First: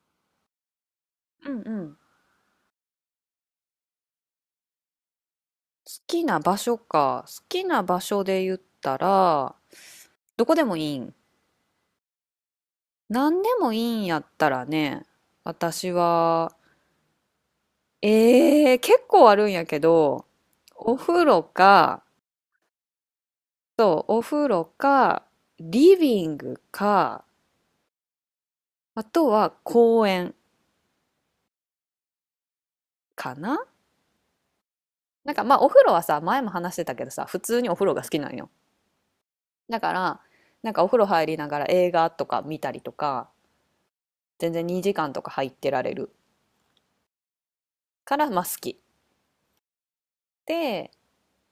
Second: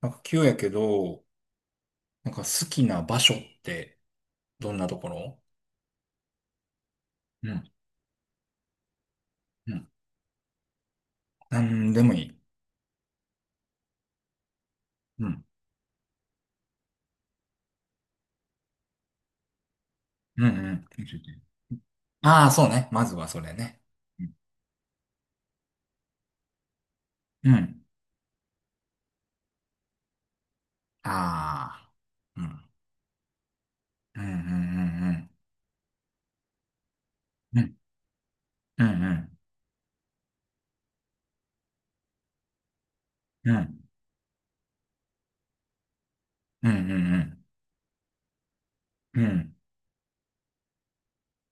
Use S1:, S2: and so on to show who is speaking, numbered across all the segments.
S1: なんか急やけど、
S2: うんうん。好
S1: なんか好きな場所ってどんなところ？
S2: きな場所か。好
S1: う
S2: き
S1: ん。
S2: な場所で言ったら、
S1: うん。
S2: どこでもいいん。
S1: なんでもいい。
S2: 何でもいいんやったらね、
S1: うん。
S2: 私は、結構あるんやけど、
S1: うんうん。
S2: お風呂か、
S1: ああ、そうね。まずはそれね。
S2: そう、お風呂か、リビングか、
S1: うん。
S2: あとは公園
S1: ああー。うん。
S2: かな。
S1: うんうん
S2: まあお風呂はさ、前も話してたけどさ、普
S1: うん
S2: 通
S1: うん。う
S2: に
S1: ん。
S2: お風呂が好きなんよ。
S1: うんうん
S2: だから、なんかお風呂入りながら映画とか見たりとか、
S1: うん
S2: 全然2時間とか入ってられる
S1: うんうん。
S2: から、まあ好き。
S1: うん
S2: で、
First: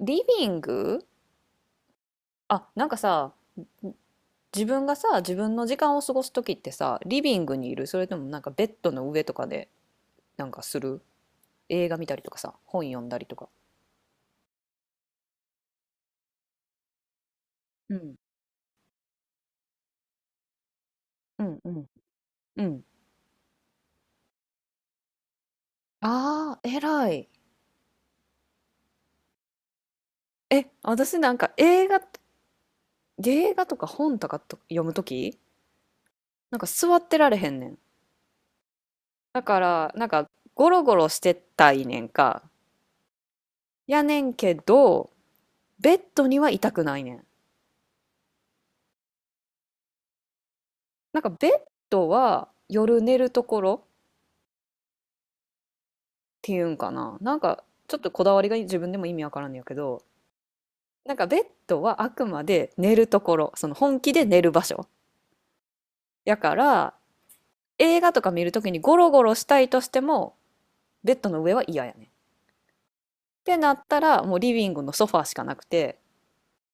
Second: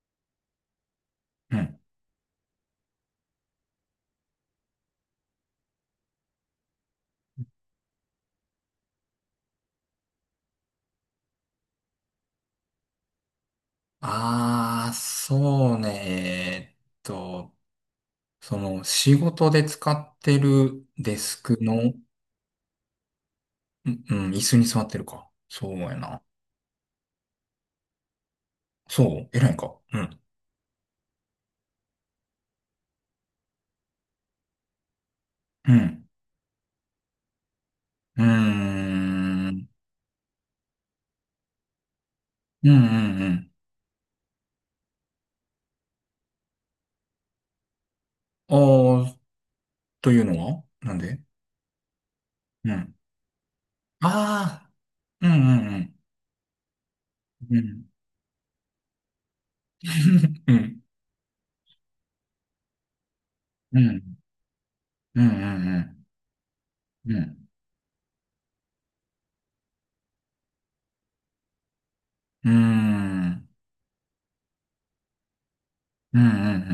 S2: リビング。
S1: うん。
S2: あ、なんかさ、自分がさ、自分の時間を過ごす時ってさ、リビングにいる、それともなんかベッドの上とかでなんかする、映画見たりとかさ、本読んだりとか。
S1: ああ、そうね。
S2: うん。
S1: その仕事で使ってるデス
S2: う
S1: ク
S2: んうん
S1: の、
S2: うん。
S1: うん、うん、椅子に座ってるか。そうやな。
S2: ああ、偉い。
S1: そう、偉いか。うん。
S2: え、私なんか映画とか本とかと読むとき、
S1: うん。
S2: なんか座ってられへんねん。
S1: うー
S2: だか
S1: ん。
S2: ら、なんかゴロゴロしてたいねんか。
S1: うんうんう
S2: やねんけど、ベッドには痛くないねん。
S1: ん。ああ、というのはなん
S2: な
S1: で？
S2: んかベッドは
S1: うん。
S2: 夜寝るところっ
S1: ああ、うんうん
S2: ていうんかな。なん
S1: うん。う
S2: か
S1: ん。
S2: ちょっとこだわりが自分でも意味わからんのやけど、
S1: うん。
S2: なんかベッドはあくまで寝るところ、その
S1: う
S2: 本
S1: ん。
S2: 気で寝る場所。
S1: うんうん
S2: やから
S1: うん。うん。
S2: 映画とか見るときにゴロゴロしたいとしてもベッドの上は嫌やね。
S1: うー
S2: っ
S1: ん
S2: てなったらもうリビングのソファーしかなくて、
S1: うんう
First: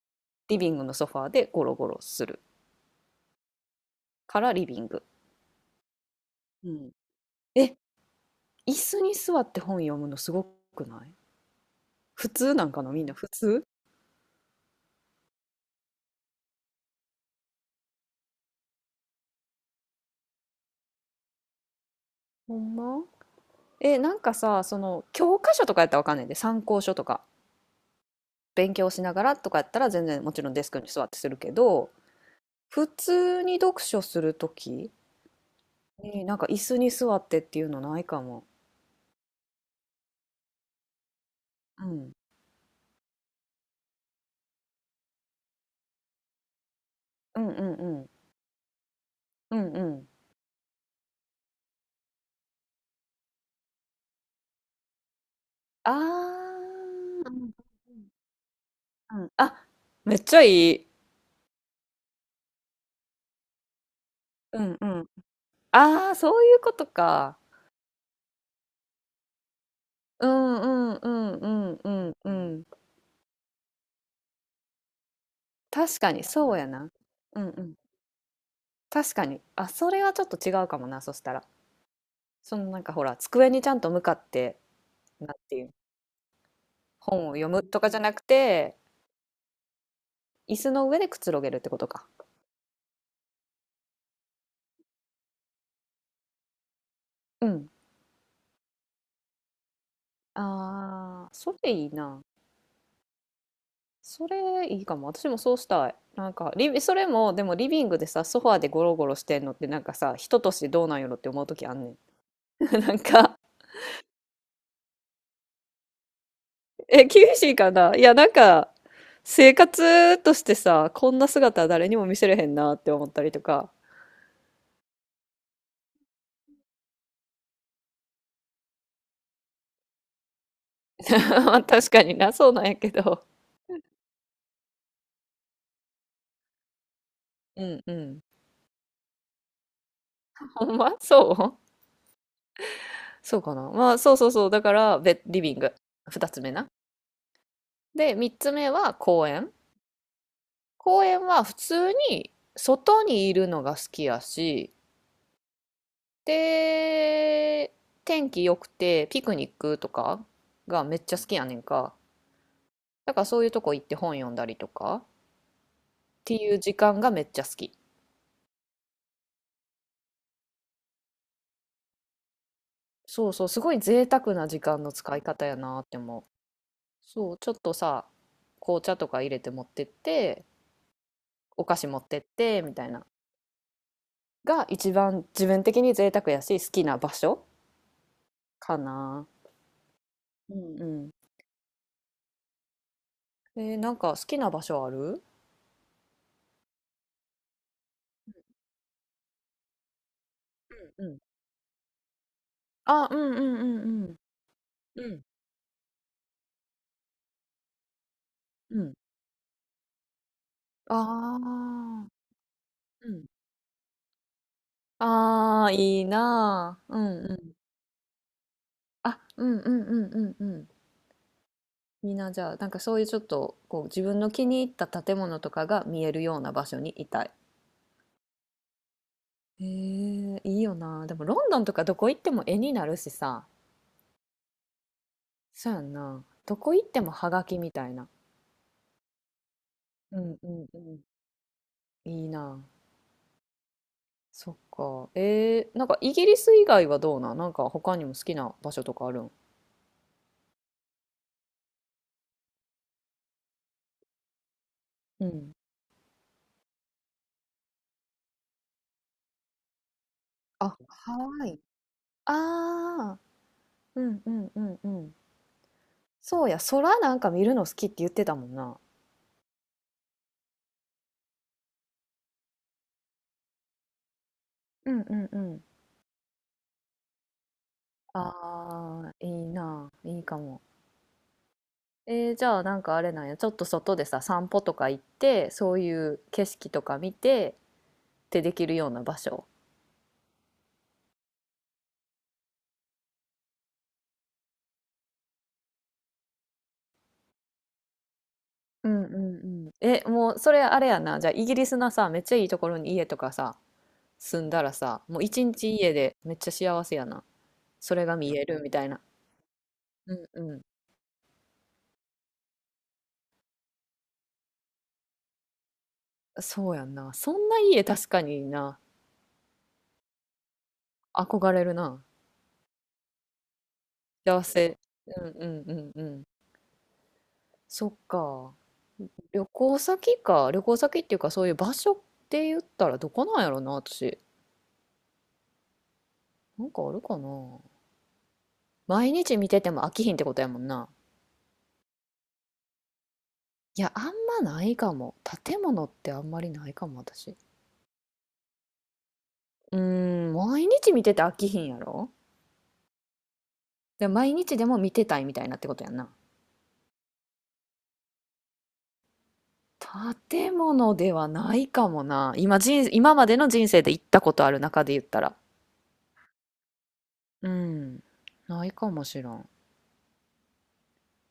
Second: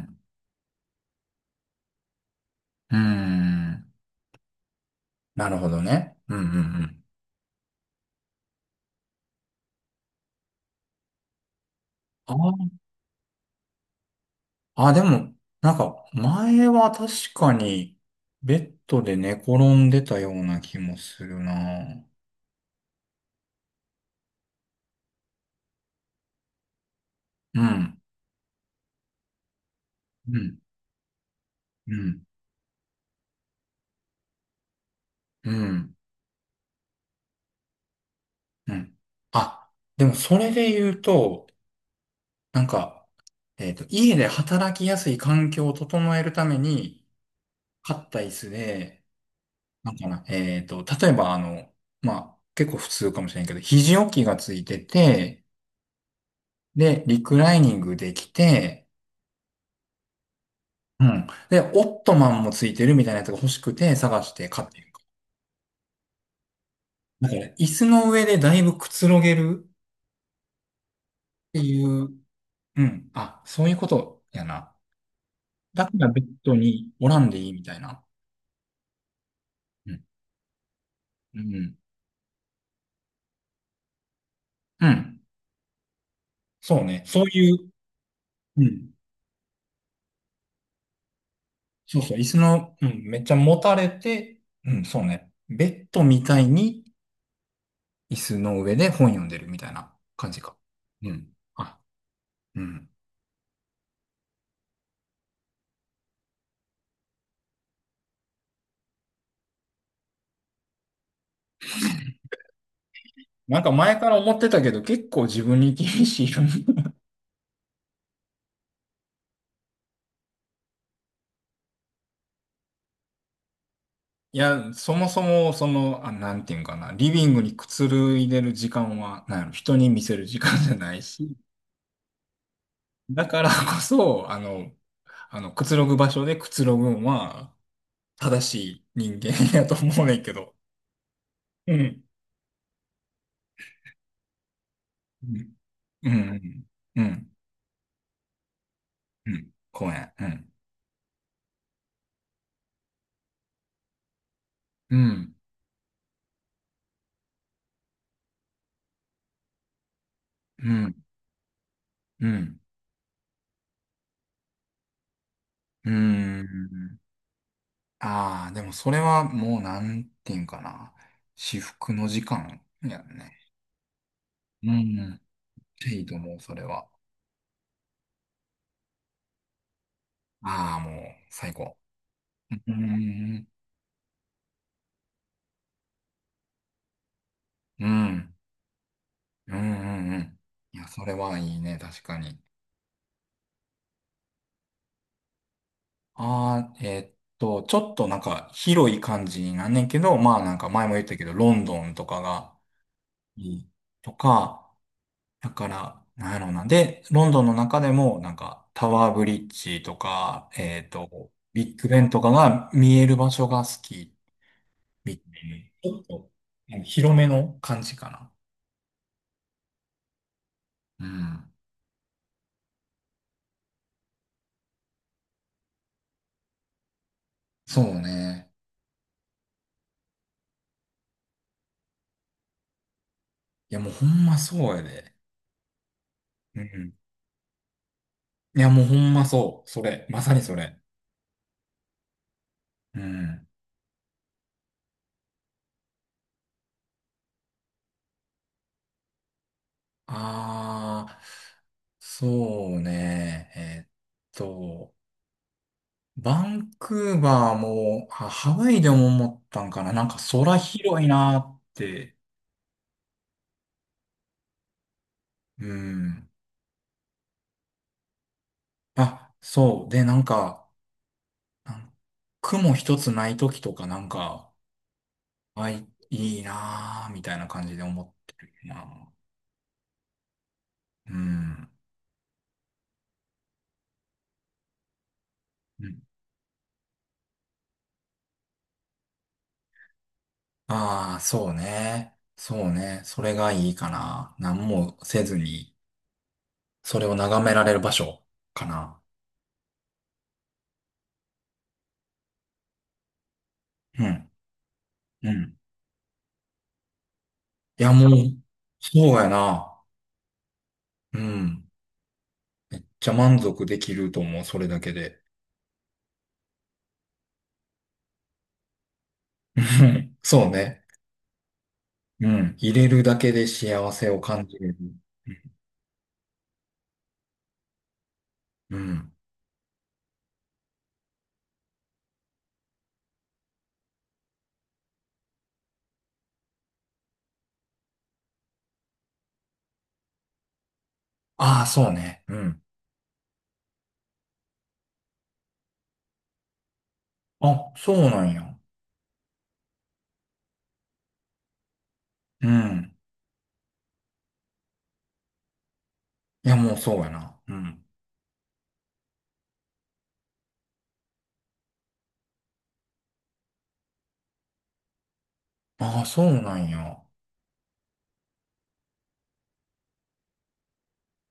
S1: ん
S2: リビングのソファーでゴロゴロする
S1: うん。うーん。
S2: からリビング。
S1: なるほどね。うんうんう
S2: うん。
S1: ん。
S2: え、椅子に座って本読むのすごくない？普通なん
S1: あ
S2: かな、みんな普通？
S1: あ、あ、でも、なんか、前は確かに、ベッドで寝転んでたような気もするな。
S2: ほんま？え、なんかさ、その教科書とかやったらわかんないんで、参考書とか、
S1: うん。
S2: 勉強しながらとかやったら全然も
S1: う
S2: ちろん
S1: ん。
S2: デスクに座ってするけど、
S1: うん。
S2: 普通に読書するときに、
S1: うん。
S2: なんか椅子に座ってっていうのないかも。
S1: うん。あ、でもそれで言うと、
S2: うん。
S1: なんか、家で働きやすい環境を整えるために、
S2: うんうんう
S1: 買
S2: ん。
S1: った椅子で、
S2: うんう
S1: なんか
S2: ん。
S1: な、例えばあの、まあ、結構普通かもしれんけど、肘置きがついてて、
S2: あ
S1: で、リ
S2: ー、う
S1: クライ
S2: ん
S1: ニングできて、
S2: うんうん。あ、めっちゃいい。
S1: うん。で、オットマンもついてるみたいなやつが欲しくて探して
S2: う
S1: 買っ
S2: ん
S1: て
S2: う
S1: る。
S2: ん。ああ、そういうこと
S1: だか
S2: か。
S1: ら、椅子の上でだいぶくつろげる
S2: うんうんうんう
S1: って
S2: ん
S1: い
S2: う
S1: う、
S2: んうん。
S1: うん。あ、そういうことやな。だか
S2: 確
S1: ら
S2: か
S1: ベ
S2: に、
S1: ッ
S2: そ
S1: ド
S2: うや
S1: に
S2: な。
S1: おらんで
S2: う
S1: い
S2: ん
S1: いみ
S2: う
S1: た
S2: ん。
S1: いな。
S2: 確かに。あ、そ
S1: う
S2: れ
S1: ん。
S2: はちょっと違うかもな、そした
S1: う
S2: ら。
S1: ん。
S2: そのなんかほら、机にちゃんと向かって、
S1: うん、
S2: なんていう、
S1: そうね。そう
S2: 本を読
S1: いう、
S2: むとかじゃなく
S1: う
S2: て、
S1: ん。
S2: 椅子の上でくつろげるってこと
S1: そう
S2: か。
S1: そう。椅子の、うん。めっちゃ持たれて、うん。そうね。ベッドみたいに
S2: うん。
S1: 椅子の上で本読んでるみたいな感じか。う
S2: あ
S1: ん。
S2: あ、それ
S1: あ、
S2: いいな。
S1: うん。
S2: それいいかも。私もそうしたい。なんかリビ、それも、でもリビングでさ、ソファーでゴロゴロしてんのって、なんかさ、人としてどうなんやろって思う時あんねん。なんか、
S1: なんか前から思ってたけど、結構自分に厳しいよね。
S2: え、厳しいかな、いや、なんか、生活としてさ、こんな姿は誰にも見せれへんなって思ったりとか。
S1: いや、そもそも、その、あ、なんていうんかな、リビングにくつろいでる時間は、なんやろ、人に見せる時間じゃない し、
S2: まあ確かにな、そうなんやけ
S1: だ
S2: ど。
S1: からこそ、あの、あの、くつろぐ場所でくつろぐんは、
S2: うんうん。
S1: 正しい人間やと思うねんけ ど。
S2: ほんまそう。
S1: うん。
S2: そうかな。まあ、そうそうそう。だから、ベ
S1: う
S2: リ
S1: ん。
S2: ビング。
S1: う
S2: 二つ目
S1: ん。
S2: な。
S1: うん。
S2: で、三つ目は公
S1: うん、
S2: 園。
S1: 公園。うん。
S2: 公園は普通に外にいるのが好きやし、
S1: うん。
S2: で、天気良くてピクニックとか
S1: う
S2: が
S1: ん。
S2: めっちゃ好きやねんか。
S1: うん。
S2: だからそういうとこ行って本読んだりとかっ
S1: う
S2: ていう時
S1: ん。
S2: 間がめっちゃ好き。
S1: ああ、でもそれはもうなんていうんかな。至福の時間やん
S2: そう
S1: ね。
S2: そう、すごい贅沢な時
S1: う
S2: 間の使
S1: ん。
S2: い方やなって
S1: いいと
S2: 思う。
S1: 思う、それは。
S2: そう、ちょっとさ、紅茶とか入れて持ってって、
S1: ああ、もう最
S2: お
S1: 高。
S2: 菓子持ってって
S1: う
S2: みたいな。
S1: ん。
S2: が一番自分的に贅沢やし好きな場所
S1: うん。
S2: かな。
S1: うん。うん。うん。
S2: う
S1: い
S2: ん。う
S1: や、それ
S2: ん。
S1: はいいね、確かに。
S2: えーなんか好きな場所ある？
S1: ああ、ちょっとなんか広い感じになんねんけど、まあなんか前も言
S2: う
S1: っ
S2: んう
S1: た
S2: ん。
S1: けど、ロンドンとかが
S2: あ、うんう
S1: いい
S2: んうんう
S1: と
S2: ん。
S1: か、
S2: うん。
S1: だから、なんやろうな。で、ロンドンの中でもなんか
S2: う
S1: タ
S2: ん。
S1: ワーブリッジとか、
S2: あ
S1: ビッグベ
S2: あ、
S1: ンとかが見え
S2: う
S1: る
S2: ん。
S1: 場所が好き
S2: あ。
S1: みた
S2: ああ、
S1: いな。ちょ
S2: い
S1: っ
S2: い
S1: と、う
S2: な
S1: ん、
S2: あ。う
S1: 広
S2: ん
S1: め
S2: う
S1: の
S2: ん。
S1: 感じかな。
S2: あ、うんうんうんうんう
S1: うん。
S2: ん。いいな、じゃあ、なんかそういうちょっと、こう、自分の気に入った建物とかが見えるような場所にいたい。
S1: そうね。
S2: へえ、いいよな。でも、ロンドンとかどこ行っても絵になるしさ。
S1: いやもうほんまそうやで。
S2: そうやんな。ど
S1: う
S2: こ行っ
S1: ん。
S2: てもハガキみたいな。
S1: いやもうほんまそう。それ。ま
S2: う
S1: さ
S2: ん
S1: に
S2: う
S1: そ
S2: ん
S1: れ。
S2: うん。いいな。
S1: うん。
S2: そっか。えー、なんかイギリス以外はどうなん？なんか他にも好きな場所とかあるん？
S1: ああ、そうね。と、
S2: うん。
S1: バンクーバーも、あ、ハワイでも思ったんかな。なんか空
S2: あ、
S1: 広い
S2: ハ
S1: なー
S2: ワ
S1: っ
S2: イ。
S1: て。
S2: ああ、うんうんうんうん。
S1: うん。
S2: そうや、空なんか見るの好きって言ってたもんな。
S1: あ、そう。で、なんか、なん、雲一つない時とかなんか、
S2: うんうんうん。
S1: あ、いいいなーみたいな感じで思ってる
S2: あ
S1: な。
S2: あ、いいな。いいかも。
S1: うん。
S2: えー、じゃあなんかあれなんや。ちょっと外でさ、散歩とか行って、そういう景色とか見てってできるような場所。
S1: ああー、そうね。そうね。それがいいかな。何もせずに。それを眺められる場所か
S2: う
S1: な。
S2: んうんうん。え、もうそれあれやな。じゃあイギリスのさ、めっちゃいいところに家とかさ、
S1: うん。
S2: 住んだらさ、もう
S1: う
S2: 一
S1: ん。
S2: 日家でめっちゃ幸せやな。
S1: いや、
S2: それ
S1: もう、
S2: が見えるみたいな。
S1: そうやな。
S2: うんうん。
S1: うん。じゃ満足できると思う、それだけで。
S2: そうやんな。そんな家確かにな。
S1: うん、そうね。
S2: 憧れるな。
S1: うん。入れるだけで幸せを
S2: 幸
S1: 感じれる。
S2: せ。うんうんうんうん。そっか。
S1: うん。
S2: 旅行先か。旅行先っていうかそういう場所って言ったらどこなんやろな、私。なんかあるかな。毎日見てても飽きひんってことやもんな。
S1: ああ、そうね。うん。
S2: いや、あんまないかも。建物ってあんまりないかも、私。
S1: あ、そうなんや。
S2: うーん、毎日見てて飽きひんやろ、
S1: うん。
S2: で、毎日でも見てたいみたいなってことやんな。
S1: いや、もうそうやな。うん。
S2: 建物ではないかもな。今までの人生で行ったことある中で言ったら。
S1: ああ、そうなんや。
S2: うん、ないかもしらん。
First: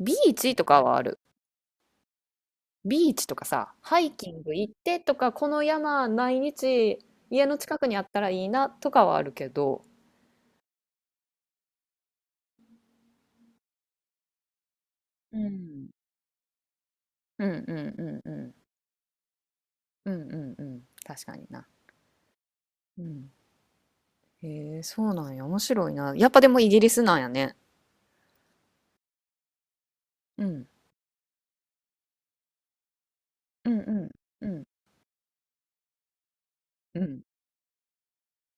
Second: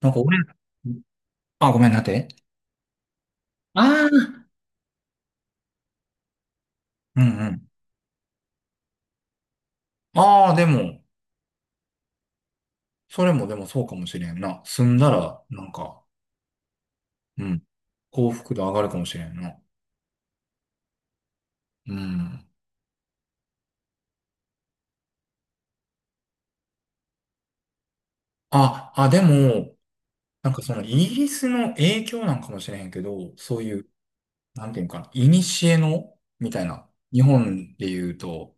S1: なん
S2: ビ
S1: か
S2: ー
S1: 俺、
S2: チとかはある。
S1: あ、ごめんなって。
S2: ビーチとかさ、ハ
S1: あ
S2: イキン
S1: あ。
S2: グ行ってとか、この山毎日
S1: うん
S2: 家
S1: う
S2: の
S1: ん。
S2: 近くにあったらいいなとかはあるけど。
S1: ああ、でも、それもでもそうかもしれんな。住んだ
S2: う
S1: ら、なん
S2: ん。
S1: か、う
S2: う
S1: ん。
S2: んうんう
S1: 幸
S2: んうん。
S1: 福度上がるかもしれんな。
S2: うんうんうん。確かにな。
S1: うん。
S2: うん。へえ、そうなんや。面白いな。やっぱでもイギリスなんやね。
S1: あ、あ、でも、
S2: う
S1: なんか
S2: ん、
S1: そのイギリスの影響なんかもしれへんけど、そう
S2: う
S1: い
S2: ん
S1: う、
S2: うん
S1: なんていうんかな、古の、みたいな。
S2: う
S1: 日
S2: ん。
S1: 本で言うと、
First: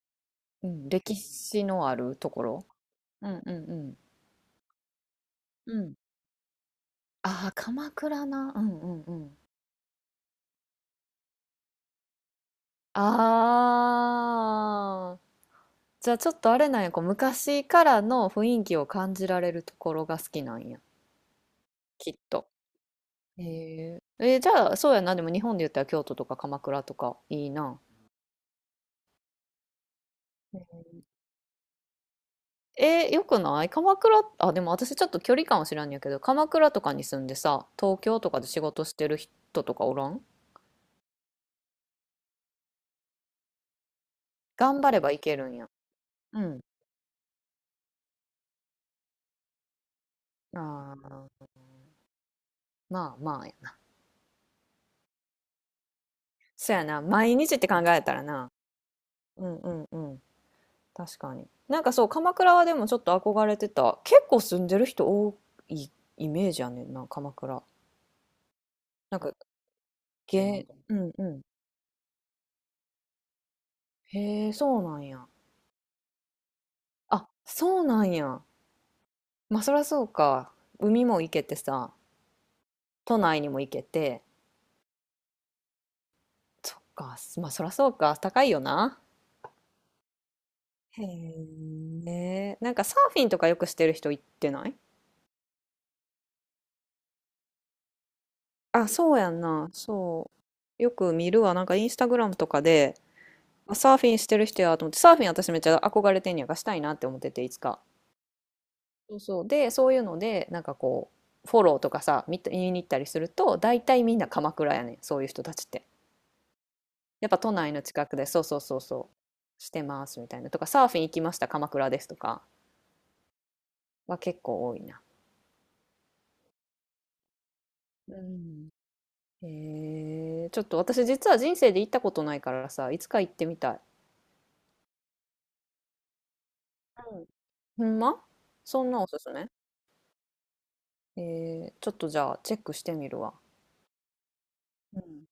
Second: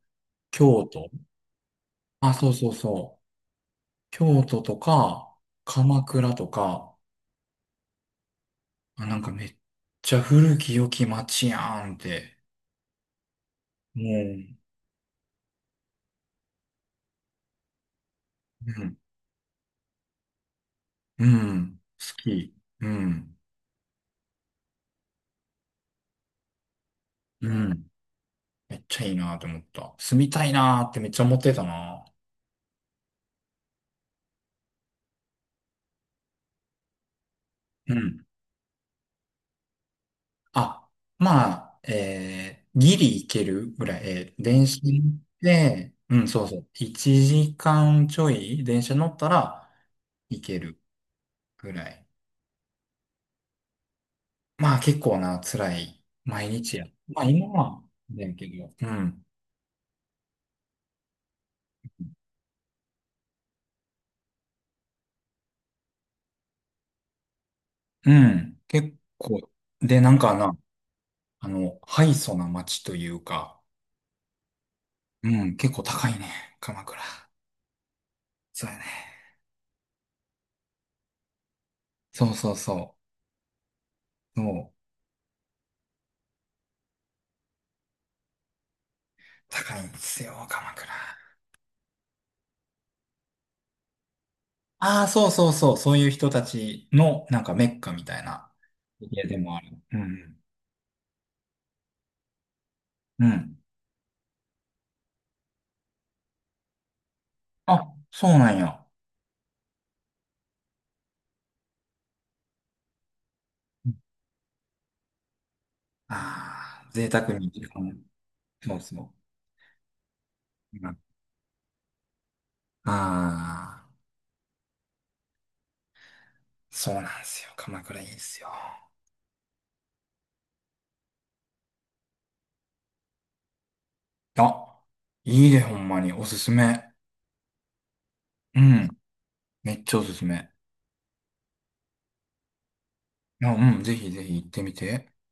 S2: う
S1: 京
S2: ん、
S1: 都。
S2: 歴史のあると
S1: あ、
S2: こ
S1: そう
S2: ろ。
S1: そうそう。
S2: うんうんう
S1: 京都とか、
S2: ん。うん、
S1: 鎌倉とか、
S2: ああ、鎌倉な。うんうん
S1: あ、
S2: う
S1: なん
S2: ん。う
S1: か
S2: ん。
S1: めっちゃ古き良き街やんって。もう、
S2: ああ。じゃあちょっとあれなんや。こう昔からの雰囲気
S1: う
S2: を
S1: ん、
S2: 感じられるところが好きなんや、
S1: うん、好
S2: きっと。
S1: き。うん、
S2: へえ。えー、じゃあそうやな。でも日本で言ったら京都とか鎌倉とかい
S1: う
S2: いな。
S1: ん。めっちゃいいなって思った。住みたいなってめっちゃ思ってたな。
S2: えー、よくない？鎌倉、あ、でも私ちょっと距離感は知らんやけど、鎌倉とかに住んでさ、
S1: う
S2: 東京
S1: ん。
S2: とかで仕事してる人とかおらん？
S1: あ、まあ、ギリ行けるぐらい、電車
S2: 頑張ればいけるんや。
S1: で、うん、
S2: う
S1: そうそ
S2: ん。
S1: う、1時間ちょい電車乗ったら行ける
S2: ああ、
S1: ぐらい。
S2: まあまあやな。
S1: まあ結構な、辛い毎
S2: そ
S1: 日
S2: や
S1: や。
S2: な、
S1: まあ
S2: 毎
S1: 今
S2: 日って考
S1: は、
S2: えたら
S1: だけ
S2: な。
S1: ど、うん、
S2: うんうんうん。確かに。なんかそう、鎌倉はでもちょっと憧れてた。結構住んでる人多いイメージやねんな、鎌倉。
S1: うん、結
S2: なんか、
S1: 構、で、なんかな、
S2: げ、うんうん。
S1: あの、敗訴な街というか、
S2: へえ、そうなんや。
S1: うん、結構高いね、鎌倉。
S2: あ、そうなんや。
S1: そうやね。
S2: まあそらそうか。海も行けてさ。
S1: そうそうそ
S2: 都内にも行けて、
S1: う。そう、
S2: そっか、まあそらそうか、高いよな。
S1: 高いんですよ、鎌倉。
S2: へえ。なんかサーフィンとかよくしてる人行ってない？
S1: ああ、そうそうそう、そういう人たちの、なんかメッカみたいな、
S2: あ、そう
S1: 家
S2: や
S1: で
S2: ん
S1: もあ
S2: な、
S1: る。う
S2: そ
S1: ん。
S2: う。よく見るわ、なんかインスタグラムとかで、
S1: うん。
S2: あサーフィンしてる人やと思って、サーフィン私めっちゃ憧れてんねや、がしたいなって思ってて、いつか。
S1: あ、そうなんや。
S2: そうそう。で、そういうので、なんかこう、フォローとかさ、見に行ったりすると、大体みんな鎌倉やねん、そういう人たちって。
S1: ああ、贅
S2: やっ
S1: 沢
S2: ぱ
S1: に
S2: 都
S1: 時
S2: 内の
S1: 間を、
S2: 近くで、そうそう
S1: そ
S2: そ
S1: う
S2: うそ
S1: そ
S2: う、してますみたいな。とか、
S1: う。
S2: サ
S1: う
S2: ーフ
S1: ん、
S2: ィン行きました、鎌倉ですとか。
S1: ああ、
S2: は結構多いな。
S1: そうなんですよ。鎌倉いい
S2: う
S1: ですよ。
S2: ん。へえー、ちょっと私実は人生で行ったことないからさ、いつか行ってみたい。
S1: あ、いいでほんまに。おすすめ。
S2: うん。ほんま？
S1: う
S2: そ
S1: ん。
S2: んなおすすめ？
S1: めっちゃおすすめ。
S2: えー、ちょっとじゃあチェックしてみるわ。
S1: あ、うん、ぜひぜひ行ってみ
S2: う
S1: て。
S2: ん